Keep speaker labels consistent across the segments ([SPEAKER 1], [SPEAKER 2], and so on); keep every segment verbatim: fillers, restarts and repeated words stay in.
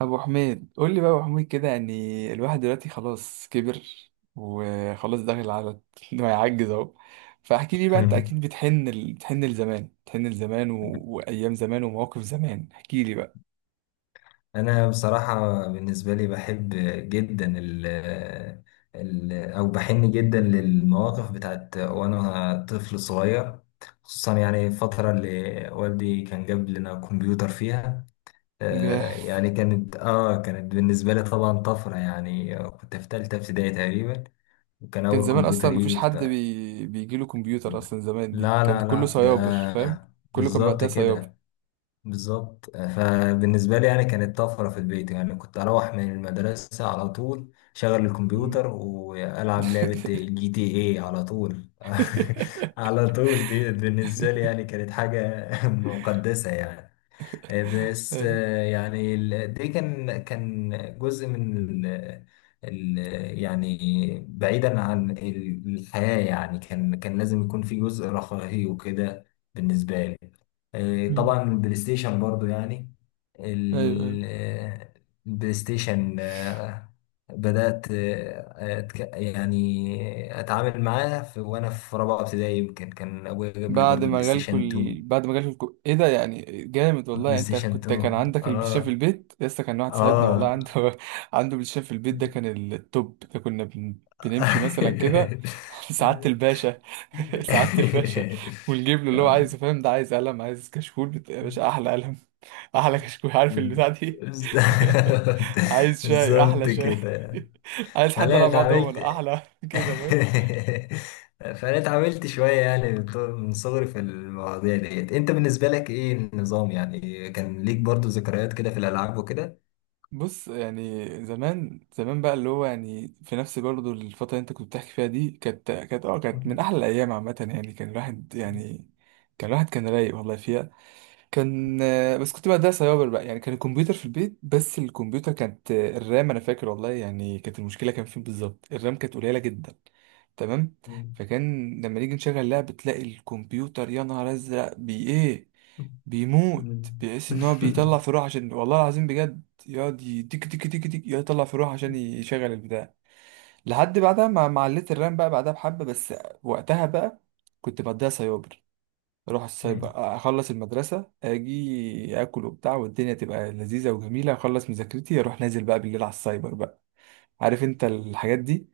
[SPEAKER 1] ابو حميد، قول لي بقى يا ابو حميد كده. يعني الواحد دلوقتي خلاص كبر وخلاص داخل على انه هيعجز اهو. فاحكي لي بقى، انت
[SPEAKER 2] مم.
[SPEAKER 1] اكيد بتحن ال... بتحن لزمان بتحن لزمان و... وايام زمان ومواقف زمان، احكي لي بقى.
[SPEAKER 2] انا بصراحه بالنسبه لي بحب جدا ال ال او بحن جدا للمواقف بتاعت وانا طفل صغير، خصوصا يعني الفتره اللي والدي كان جاب لنا كمبيوتر فيها. آه،
[SPEAKER 1] جاه.
[SPEAKER 2] يعني كانت اه كانت بالنسبه لي طبعا طفره، يعني كنت في ثالثه ابتدائي تقريبا، وكان
[SPEAKER 1] كان
[SPEAKER 2] اول
[SPEAKER 1] زمان اصلا
[SPEAKER 2] كمبيوتر يجي
[SPEAKER 1] مفيش حد
[SPEAKER 2] وبتاع.
[SPEAKER 1] بي... بيجي له كمبيوتر اصلا. زمان دي
[SPEAKER 2] لا،
[SPEAKER 1] كان
[SPEAKER 2] لا،
[SPEAKER 1] كله
[SPEAKER 2] لا،
[SPEAKER 1] سيابر، فاهم؟
[SPEAKER 2] ده
[SPEAKER 1] كله كان
[SPEAKER 2] بالظبط
[SPEAKER 1] معدها سيابر.
[SPEAKER 2] كده. بالظبط، فبالنسبة لي يعني كانت طفرة في البيت، يعني كنت أروح من المدرسة على طول، شغل
[SPEAKER 1] مم.
[SPEAKER 2] الكمبيوتر وألعب لعبة جي تي اي على طول. على طول، دي بالنسبة لي يعني كانت حاجة مقدسة يعني. آه، بس،
[SPEAKER 1] ايوه
[SPEAKER 2] آه، يعني ال- دي كان كان جزء من ال ال يعني بعيدا عن ال- الحياة، يعني كان كان لازم يكون في جزء رفاهي وكده بالنسبة لي. آه، طبعا البلاي ستيشن برضو يعني
[SPEAKER 1] ايوه.
[SPEAKER 2] ال- آه، البلاي ستيشن، آه، بدأت، آه، أتك- يعني أتعامل معاه في وأنا في رابعة ابتدائي، يمكن كان أبويا جاب لي
[SPEAKER 1] بعد
[SPEAKER 2] برضو بلاي
[SPEAKER 1] ما جالكوا
[SPEAKER 2] ستيشن
[SPEAKER 1] ال...
[SPEAKER 2] اتنين.
[SPEAKER 1] بعد ما جالكوا الكو... ايه ده؟ يعني جامد والله.
[SPEAKER 2] بلاي
[SPEAKER 1] يعني انت
[SPEAKER 2] ستيشن
[SPEAKER 1] كنت
[SPEAKER 2] اتنين،
[SPEAKER 1] كان عندك البلاي ستيشن في
[SPEAKER 2] اه،
[SPEAKER 1] البيت لسه؟ كان واحد صاحبنا والله
[SPEAKER 2] اه.
[SPEAKER 1] عنده عنده بلاي ستيشن في البيت، ده كان التوب ده. كنا بن... بنمشي مثلا كده سعادة الباشا، سعادة الباشا، ونجيب له اللي هو
[SPEAKER 2] آه.
[SPEAKER 1] عايزه، فاهم؟ ده عايز قلم، عايز كشكول بت... يا باشا احلى قلم، احلى كشكول، عارف البتاع دي؟
[SPEAKER 2] بالظبط،
[SPEAKER 1] عايز شاي، احلى
[SPEAKER 2] بالظبط
[SPEAKER 1] شاي،
[SPEAKER 2] كده.
[SPEAKER 1] عايز حد
[SPEAKER 2] فانا
[SPEAKER 1] يلعب بعضهم،
[SPEAKER 2] اتعاملت
[SPEAKER 1] احلى كده.
[SPEAKER 2] فانا اتعاملت شويه، يعني من طو- من صغري في المواضيع ديت. انت بالنسبه لك ايه النظام؟ يعني كان ليك برضو ذكريات كده في الالعاب وكده؟
[SPEAKER 1] بص، يعني زمان زمان بقى، اللي هو يعني في نفس برضه الفترة اللي انت كنت بتحكي فيها دي، كانت كانت اه كانت من أحلى الأيام عامة. يعني كان الواحد يعني كان الواحد كان رايق والله فيها. كان آه، بس كنت بقى ده سايبر بقى. يعني كان الكمبيوتر في البيت، بس الكمبيوتر كانت آه، الرام انا فاكر والله، يعني كانت المشكله كان فين بالظبط، الرام كانت قليله جدا. تمام؟ فكان لما نيجي نشغل لعبه تلاقي الكمبيوتر، يا نهار ازرق، بي ايه؟ بيموت، بيحس ان هو بيطلع في روح. عشان والله العظيم بجد يقعد ي- تك تك تك تك، يقعد يطلع في روح عشان يشغل البتاع. لحد بعدها ما ما عليت الرام بقى، بعدها بحبه بس. وقتها بقى كنت بديها سايبر. اروح السايبر، اخلص المدرسه اجي اكل وبتاع والدنيا تبقى لذيذه وجميله، اخلص مذاكرتي اروح نازل بقى بالليل على السايبر بقى، عارف انت الحاجات دي؟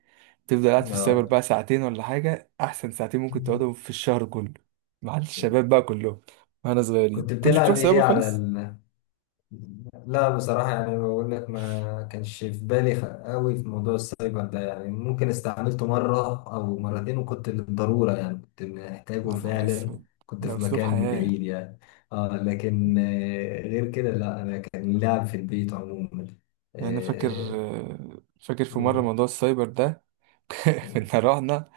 [SPEAKER 1] تفضل قاعد في السايبر
[SPEAKER 2] اه.
[SPEAKER 1] بقى ساعتين ولا حاجه، احسن ساعتين ممكن تقعدهم في الشهر كله، مع الشباب بقى كلهم. واحنا صغيرين
[SPEAKER 2] كنت
[SPEAKER 1] كنتش بتروح
[SPEAKER 2] بتلعب
[SPEAKER 1] سايبر
[SPEAKER 2] ايه على
[SPEAKER 1] خالص؟
[SPEAKER 2] ال لا، بصراحة يعني بقول لك ما كانش في بالي خ- قوي في موضوع السايبر ده، يعني ممكن استعملته مرة أو مرتين، وكنت للضرورة يعني كنت محتاجه
[SPEAKER 1] يا نهار
[SPEAKER 2] فعلا،
[SPEAKER 1] اسود،
[SPEAKER 2] كنت
[SPEAKER 1] ده
[SPEAKER 2] في
[SPEAKER 1] اسلوب
[SPEAKER 2] مكان
[SPEAKER 1] حياه.
[SPEAKER 2] بعيد يعني. آه لكن، آه، غير كده لا، أنا كان لعب في البيت عموما.
[SPEAKER 1] يعني انا فاكر
[SPEAKER 2] آه،
[SPEAKER 1] فاكر في مره
[SPEAKER 2] مم.
[SPEAKER 1] موضوع السايبر ده، كنا رحنا،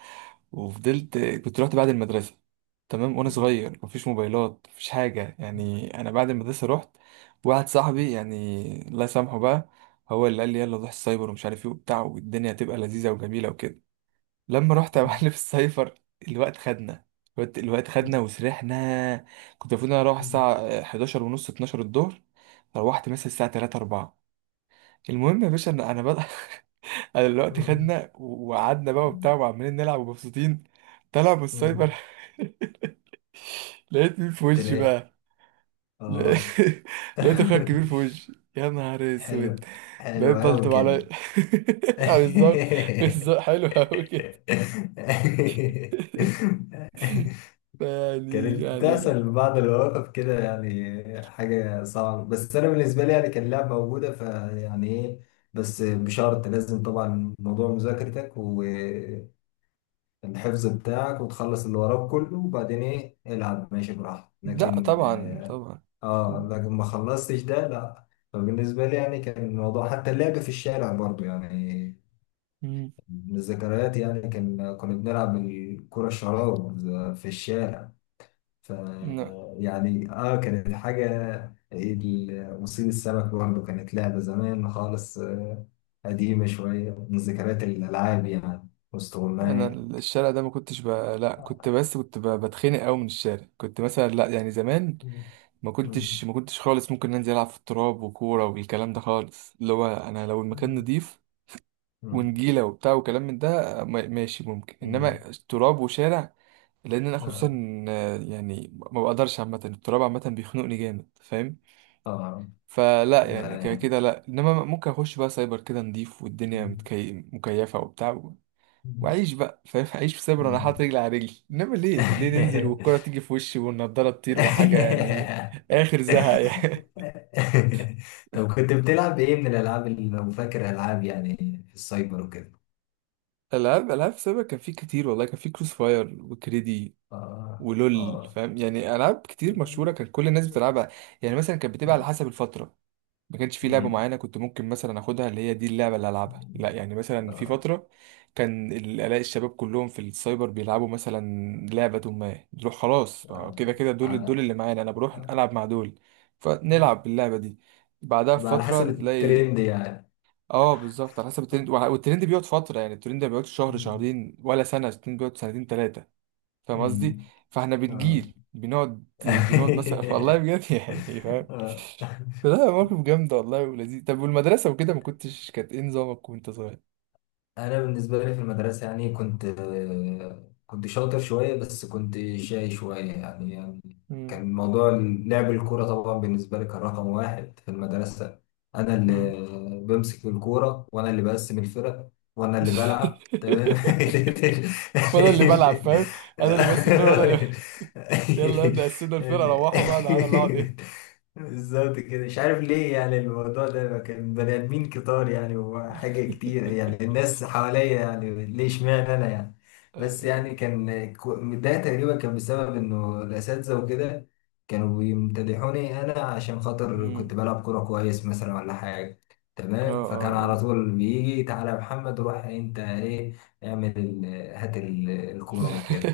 [SPEAKER 1] وفضلت كنت رحت بعد المدرسة، تمام؟ وانا صغير، مفيش موبايلات مفيش حاجة، يعني انا بعد المدرسة رحت واحد صاحبي، يعني الله يسامحه بقى، هو اللي قال لي يلا نروح السايبر ومش عارف ايه وبتاع، والدنيا هتبقى لذيذة وجميلة وكده. لما رحت يا معلم السايبر، الوقت خدنا، الوقت الوقت خدنا وسرحنا. كنت المفروض إن انا اروح الساعة احداشر ونص اتناشر الظهر، روحت مثلا الساعة الثالثة اربعه. المهم يا باشا، انا انا بدأ، انا دلوقتي خدنا و- وقعدنا بقى وبتاع وعمالين نلعب ومبسوطين. طلع من السايبر لقيت مين في وشي
[SPEAKER 2] تلاقي.
[SPEAKER 1] بقى؟ لا-
[SPEAKER 2] آه
[SPEAKER 1] لقيت اخويا الكبير في وشي، يا نهار اسود.
[SPEAKER 2] حلو، حلو
[SPEAKER 1] بقيت
[SPEAKER 2] أوي
[SPEAKER 1] بلطم عليا.
[SPEAKER 2] كده.
[SPEAKER 1] آه، بالظبط، بالظبط حلو قوي كده. يعني
[SPEAKER 2] كانت
[SPEAKER 1] يعني
[SPEAKER 2] بتحصل في بعض المواقف كده يعني حاجة صعبة، بس أنا بالنسبة لي يعني كان اللعب موجودة، فيعني إيه؟ بس بشرط لازم طبعا موضوع مذاكرتك والحفظ بتاعك، وتخلص اللي وراك كله، وبعدين إيه، العب ماشي براحتك،
[SPEAKER 1] لا
[SPEAKER 2] لكن
[SPEAKER 1] طبعا
[SPEAKER 2] آه
[SPEAKER 1] طبعا.
[SPEAKER 2] آه،
[SPEAKER 1] طبعا.
[SPEAKER 2] لكن ما خلصتش ده لأ. فبالنسبة لي يعني كان الموضوع حتى اللعب في الشارع برضو يعني
[SPEAKER 1] مم.
[SPEAKER 2] من الذكريات، يعني كان كنا بنلعب الكرة الشراب في الشارع، ف
[SPEAKER 1] لا
[SPEAKER 2] يعني اه كانت حاجة، ال- مصيد السمك برضه كانت لعبة زمان خالص، آه، قديمة شوية، من ذكريات الألعاب يعني،
[SPEAKER 1] انا
[SPEAKER 2] واستغماية.
[SPEAKER 1] الشارع ده ما كنتش ب... لا كنت، بس كنت ب... بتخنق قوي من الشارع. كنت مثلا لا، يعني زمان
[SPEAKER 2] مم.
[SPEAKER 1] ما
[SPEAKER 2] مم.
[SPEAKER 1] كنتش ما كنتش خالص ممكن انزل العب في التراب وكوره والكلام ده خالص. اللي هو انا لو المكان نضيف
[SPEAKER 2] مم.
[SPEAKER 1] ونجيله وبتاع وكلام من ده، ما- ماشي ممكن، انما
[SPEAKER 2] مم.
[SPEAKER 1] تراب وشارع، لان انا
[SPEAKER 2] آه.
[SPEAKER 1] خصوصا آه، يعني ما بقدرش، عامه التراب عامه بيخنقني جامد، فاهم؟
[SPEAKER 2] آه. آه.
[SPEAKER 1] فلا يعني كده كده لا، انما ممكن اخش بقى سايبر كده نضيف والدنيا
[SPEAKER 2] مم.
[SPEAKER 1] متكي... مكيفه وبتاع و- واعيش بقى، فاهم؟ اعيش في سايبر انا حاطط
[SPEAKER 2] مم.
[SPEAKER 1] رجلي على رجلي، انما ليه ليه ننزل والكره تيجي في وشي والنضاره تطير وحاجه، يعني اخر زهق يعني.
[SPEAKER 2] طب كنت بتلعب ايه من الالعاب اللي لو فاكر، العاب يعني في السايبر وكده؟
[SPEAKER 1] العاب، العاب سابقا كان في كتير والله، كان في كروس فاير وكريدي
[SPEAKER 2] اه،
[SPEAKER 1] ولول،
[SPEAKER 2] اه.
[SPEAKER 1] فاهم؟ يعني العاب كتير مشهوره كان كل الناس بتلعبها. يعني مثلا كانت بتبقى على حسب الفتره، ما كانش في لعبه
[SPEAKER 2] أمم.
[SPEAKER 1] معينه كنت ممكن مثلا اخدها اللي هي دي اللعبه اللي العبها، لا. يعني مثلا في
[SPEAKER 2] اه،
[SPEAKER 1] فتره كان ال- الاقي الشباب كلهم في السايبر بيلعبوا مثلا لعبه، ما نروح خلاص،
[SPEAKER 2] اه.
[SPEAKER 1] كده كده دول دول
[SPEAKER 2] على
[SPEAKER 1] اللي معانا، انا بروح
[SPEAKER 2] آه.
[SPEAKER 1] العب مع دول،
[SPEAKER 2] آه.
[SPEAKER 1] فنلعب باللعبه دي. بعدها
[SPEAKER 2] يبقى على
[SPEAKER 1] بفترة
[SPEAKER 2] حسب
[SPEAKER 1] نلاقي،
[SPEAKER 2] الترند يعني.
[SPEAKER 1] اه بالظبط على حسب الترند، وع- والترند بيقعد فتره، يعني الترند ما بيقعدش شهر
[SPEAKER 2] أمم.
[SPEAKER 1] شهرين ولا سنه، الترند بيقعد سنتين ثلاثه، فاهم قصدي؟
[SPEAKER 2] أمم.
[SPEAKER 1] فاحنا
[SPEAKER 2] اه.
[SPEAKER 1] بنجيل بنقعد، بنقعد مثلا والله بجد، يعني فاهم.
[SPEAKER 2] آه.
[SPEAKER 1] لا موقف جامد والله ولذيذ. طب والمدرسه وكده ما كنتش كانت ايه نظامك وانت صغير؟
[SPEAKER 2] انا بالنسبه لي في المدرسه يعني كنت، آه، كنت شاطر شويه، بس كنت شاي شويه يعني يعني
[SPEAKER 1] مم.
[SPEAKER 2] كان موضوع لعب الكوره طبعا بالنسبه لي كان رقم واحد في المدرسه. انا اللي
[SPEAKER 1] مم.
[SPEAKER 2] بمسك الكوره، وانا اللي بقسم الفرق، وانا اللي بلعب.
[SPEAKER 1] وانا اللي بلعب، فاهم؟ انا اللي بس الفرقه وانا اللي يلا ابدا اسيب الفرقه روحوا بقى، انا اللي اقعد
[SPEAKER 2] تمام.
[SPEAKER 1] ايه.
[SPEAKER 2] بالظبط كده. مش عارف ليه يعني الموضوع ده، كان بني ادمين كتار يعني وحاجة كتير يعني، الناس حواليا يعني ليه اشمعنى انا يعني؟
[SPEAKER 1] ايوه
[SPEAKER 2] بس
[SPEAKER 1] ايوه،
[SPEAKER 2] يعني كان كو- ده تقريبا كان بسبب انه الاساتذة وكده كانوا بيمتدحوني انا عشان خاطر
[SPEAKER 1] امم،
[SPEAKER 2] كنت بلعب كورة كويس مثلا ولا حاجة.
[SPEAKER 1] اه
[SPEAKER 2] تمام.
[SPEAKER 1] اه
[SPEAKER 2] فكان
[SPEAKER 1] اه.
[SPEAKER 2] على طول بيجي: تعالى يا محمد، روح انت، ايه، اعمل ال- هات ال- الكورة وكده.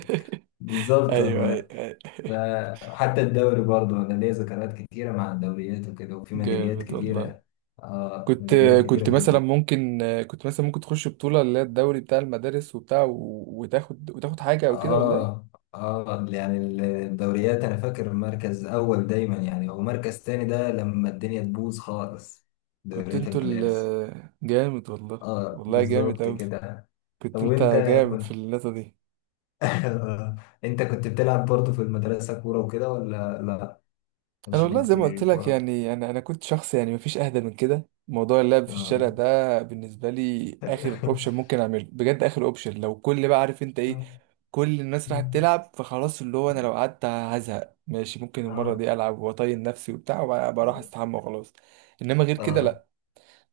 [SPEAKER 2] بالظبط
[SPEAKER 1] ايوه
[SPEAKER 2] والله.
[SPEAKER 1] ايوه ايوه،
[SPEAKER 2] فحتى الدوري برضه انا ليا ذكريات كتيره مع الدوريات وكده، وفي ميداليات
[SPEAKER 1] جامد والله.
[SPEAKER 2] كتيره. اه،
[SPEAKER 1] كنت،
[SPEAKER 2] ميداليات
[SPEAKER 1] كنت
[SPEAKER 2] كتيره في
[SPEAKER 1] مثلا
[SPEAKER 2] البيت.
[SPEAKER 1] ممكن كنت مثلا ممكن تخش بطولة اللي هي الدوري بتاع المدارس وبتاع و- وتاخد، وتاخد حاجة او كده والله؟
[SPEAKER 2] اه، اه، يعني الدوريات انا فاكر مركز اول دايما، يعني هو مركز تاني ده لما الدنيا تبوظ خالص،
[SPEAKER 1] كنت
[SPEAKER 2] دوريات
[SPEAKER 1] انتوا
[SPEAKER 2] المدارس.
[SPEAKER 1] ال جامد والله،
[SPEAKER 2] اه
[SPEAKER 1] والله جامد
[SPEAKER 2] بالظبط
[SPEAKER 1] اوي،
[SPEAKER 2] كده. طب
[SPEAKER 1] كنت انت
[SPEAKER 2] وانت
[SPEAKER 1] جامد في
[SPEAKER 2] كنت
[SPEAKER 1] النقطة دي.
[SPEAKER 2] انت كنت بتلعب برضه في المدرسه كوره وكده ولا لا؟
[SPEAKER 1] انا
[SPEAKER 2] مش
[SPEAKER 1] والله
[SPEAKER 2] ليك
[SPEAKER 1] زي ما
[SPEAKER 2] في
[SPEAKER 1] قلت لك،
[SPEAKER 2] الكوره؟
[SPEAKER 1] يعني انا انا كنت شخص يعني مفيش اهدى من كده. موضوع اللعب في الشارع
[SPEAKER 2] اه.
[SPEAKER 1] ده بالنسبه لي اخر اوبشن ممكن اعمله بجد، اخر اوبشن، لو كل بقى عارف انت ايه، كل الناس راحت تلعب فخلاص، اللي هو انا لو قعدت هزهق، ماشي ممكن المره
[SPEAKER 2] اه،
[SPEAKER 1] دي العب واطين نفسي وبتاع، وبقى بروح استحمى وخلاص. انما غير كده
[SPEAKER 2] اه.
[SPEAKER 1] لا،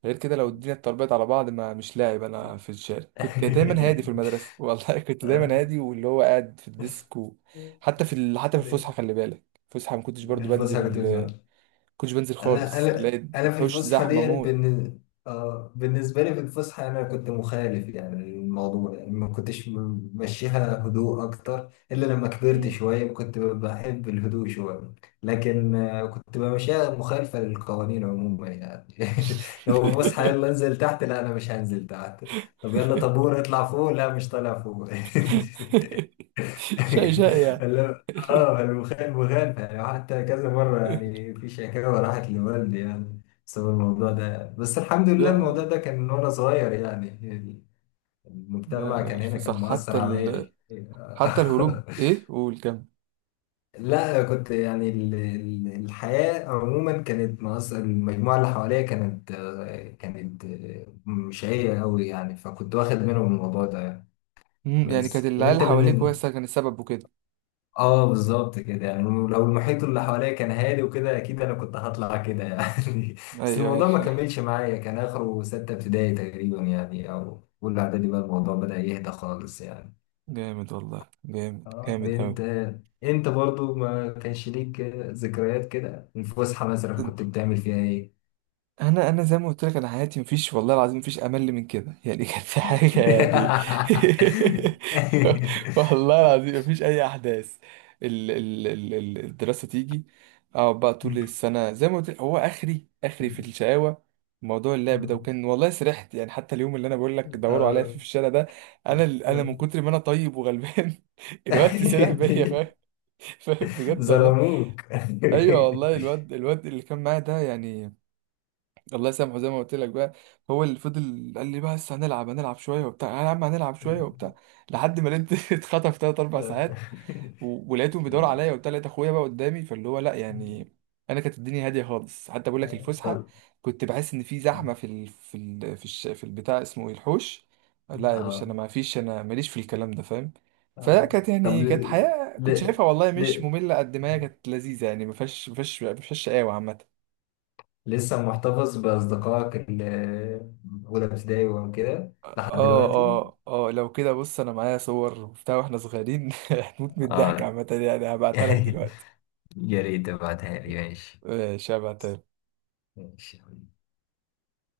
[SPEAKER 1] غير كده لو الدنيا اتربيت على بعض ما مش لاعب انا في الشارع. كنت دايما هادي في المدرسه، والله كنت دايما
[SPEAKER 2] آه.
[SPEAKER 1] هادي واللي هو قاعد في الديسك و... حتى في ال... حتى في
[SPEAKER 2] ده-
[SPEAKER 1] الفسحه خلي بالك، فسحة ما كنتش برضو
[SPEAKER 2] مش بس حاجة توزع.
[SPEAKER 1] بنزل، كنتش بنزل
[SPEAKER 2] انا
[SPEAKER 1] خالص،
[SPEAKER 2] انا
[SPEAKER 1] الاقي
[SPEAKER 2] انا في
[SPEAKER 1] الحوش
[SPEAKER 2] الفسحه
[SPEAKER 1] زحمه
[SPEAKER 2] ديت
[SPEAKER 1] موت.
[SPEAKER 2] بالن... آه، بالنسبه لي في الفسحه انا كنت مخالف يعني، الموضوع يعني ما كنتش م- ممشيها هدوء اكتر، الا لما كبرت
[SPEAKER 1] مم.
[SPEAKER 2] شويه كنت ب- بحب الهدوء شويه، لكن آه كنت بمشيها مخالفه للقوانين عموما يعني. لو في فسحه يلا انزل تحت، لا، انا مش هنزل تحت. طب يلا طابور اطلع فوق، لا، مش طالع فوق.
[SPEAKER 1] شقي شقي يعني.
[SPEAKER 2] اه الوخ- الوغام يعني، حتى كذا مرة يعني في شكاوى راحت لوالدي يعني بسبب الموضوع ده، بس الحمد لله الموضوع
[SPEAKER 1] لا
[SPEAKER 2] ده كان من وأنا صغير يعني،
[SPEAKER 1] لا
[SPEAKER 2] المجتمع
[SPEAKER 1] لا،
[SPEAKER 2] كان هنا كان
[SPEAKER 1] الفسح
[SPEAKER 2] مؤثر
[SPEAKER 1] حتى ال...
[SPEAKER 2] عليا.
[SPEAKER 1] حتى الهروب، ايه قول كم.
[SPEAKER 2] لا كنت يعني، ال- ال- الحياة عموما كانت مؤثر، المجموعة اللي حواليا كانت آه، كانت آه، مش هي قوي يعني، فكنت واخد منهم الموضوع ده يعني.
[SPEAKER 1] مم، يعني كانت
[SPEAKER 2] بس
[SPEAKER 1] العيال
[SPEAKER 2] انت
[SPEAKER 1] اللي حواليك هو
[SPEAKER 2] بالنسبة
[SPEAKER 1] أصلاً كان السبب وكده.
[SPEAKER 2] اه بالظبط كده يعني، لو المحيط اللي حواليا كان هادي وكده اكيد انا كنت هطلع كده يعني. بس
[SPEAKER 1] ايوه ايوه
[SPEAKER 2] الموضوع ما
[SPEAKER 1] أيوة.
[SPEAKER 2] كملش معايا، كان اخره ستة ابتدائي تقريبا يعني، او اولى اعدادي بقى الموضوع بدأ يهدى خالص يعني.
[SPEAKER 1] جامد والله، جامد
[SPEAKER 2] اه.
[SPEAKER 1] جامد اوي.
[SPEAKER 2] انت انت برضو ما كانش ليك ذكريات كده؟ الفسحة مثلا كنت بتعمل فيها ايه؟
[SPEAKER 1] انا انا زي ما قلت لك، انا حياتي مفيش والله العظيم مفيش امل من كده يعني كان في حاجه يعني، والله العظيم مفيش اي احداث. ال ال ال ال- الدراسه تيجي، اقعد بقى طول السنه، زي ما قلت لك هو اخري اخري في الشقاوه موضوع اللعب ده. وكان والله سرحت، يعني حتى اليوم اللي انا بقول لك دوروا عليا فيه في
[SPEAKER 2] آه.
[SPEAKER 1] الشارع ده، انا انا من كتر ما انا طيب وغلبان، الوقت سرح بيا، فاهم؟ فاهم؟ بجد والله.
[SPEAKER 2] ظلموك.
[SPEAKER 1] ايوه والله، الواد، الواد اللي كان معايا ده يعني الله يسامحه زي ما قلت لك بقى، هو اللي فضل قال لي بقى بس هنلعب، هنلعب شويه وبتاع يا عم، هنلعب شويه
[SPEAKER 2] مم.
[SPEAKER 1] وبتاع. لحد ما لقيت اتخطف تلات اربع
[SPEAKER 2] آه.
[SPEAKER 1] ساعات، و- ولقيتهم بيدوروا عليا وبتاع، لقيت اخويا بقى قدامي، فاللي هو لا
[SPEAKER 2] مم.
[SPEAKER 1] يعني. انا كانت الدنيا هاديه خالص، حتى بقول لك الفسحه
[SPEAKER 2] طب
[SPEAKER 1] كنت بحس ان في زحمه في ال... في ال... في, الش... في البتاع اسمه ايه، الحوش. لا يا باشا انا
[SPEAKER 2] اه
[SPEAKER 1] ما فيش، انا ماليش في الكلام ده، فاهم؟ فلا
[SPEAKER 2] آه.
[SPEAKER 1] كانت
[SPEAKER 2] طب
[SPEAKER 1] يعني،
[SPEAKER 2] ل...
[SPEAKER 1] كانت حياه كنت
[SPEAKER 2] ل...
[SPEAKER 1] شايفها والله مش
[SPEAKER 2] ل...
[SPEAKER 1] ممله قد ما هي كانت لذيذه. يعني ما فيهاش ما فيهاش ما فيهاش شقاوه عامه.
[SPEAKER 2] لسه محتفظ بأصدقائك اللي من أولى ابتدائي وكده لحد
[SPEAKER 1] اه
[SPEAKER 2] دلوقتي؟
[SPEAKER 1] اه اه، لو كده بص، انا معايا صور وبتاع واحنا صغيرين هتموت من الضحك
[SPEAKER 2] اه.
[SPEAKER 1] عامة، يعني هبعتها لك دلوقتي.
[SPEAKER 2] يا ريت تبعتها لي، ماشي؟
[SPEAKER 1] ماشي هبعتها.
[SPEAKER 2] ماشي،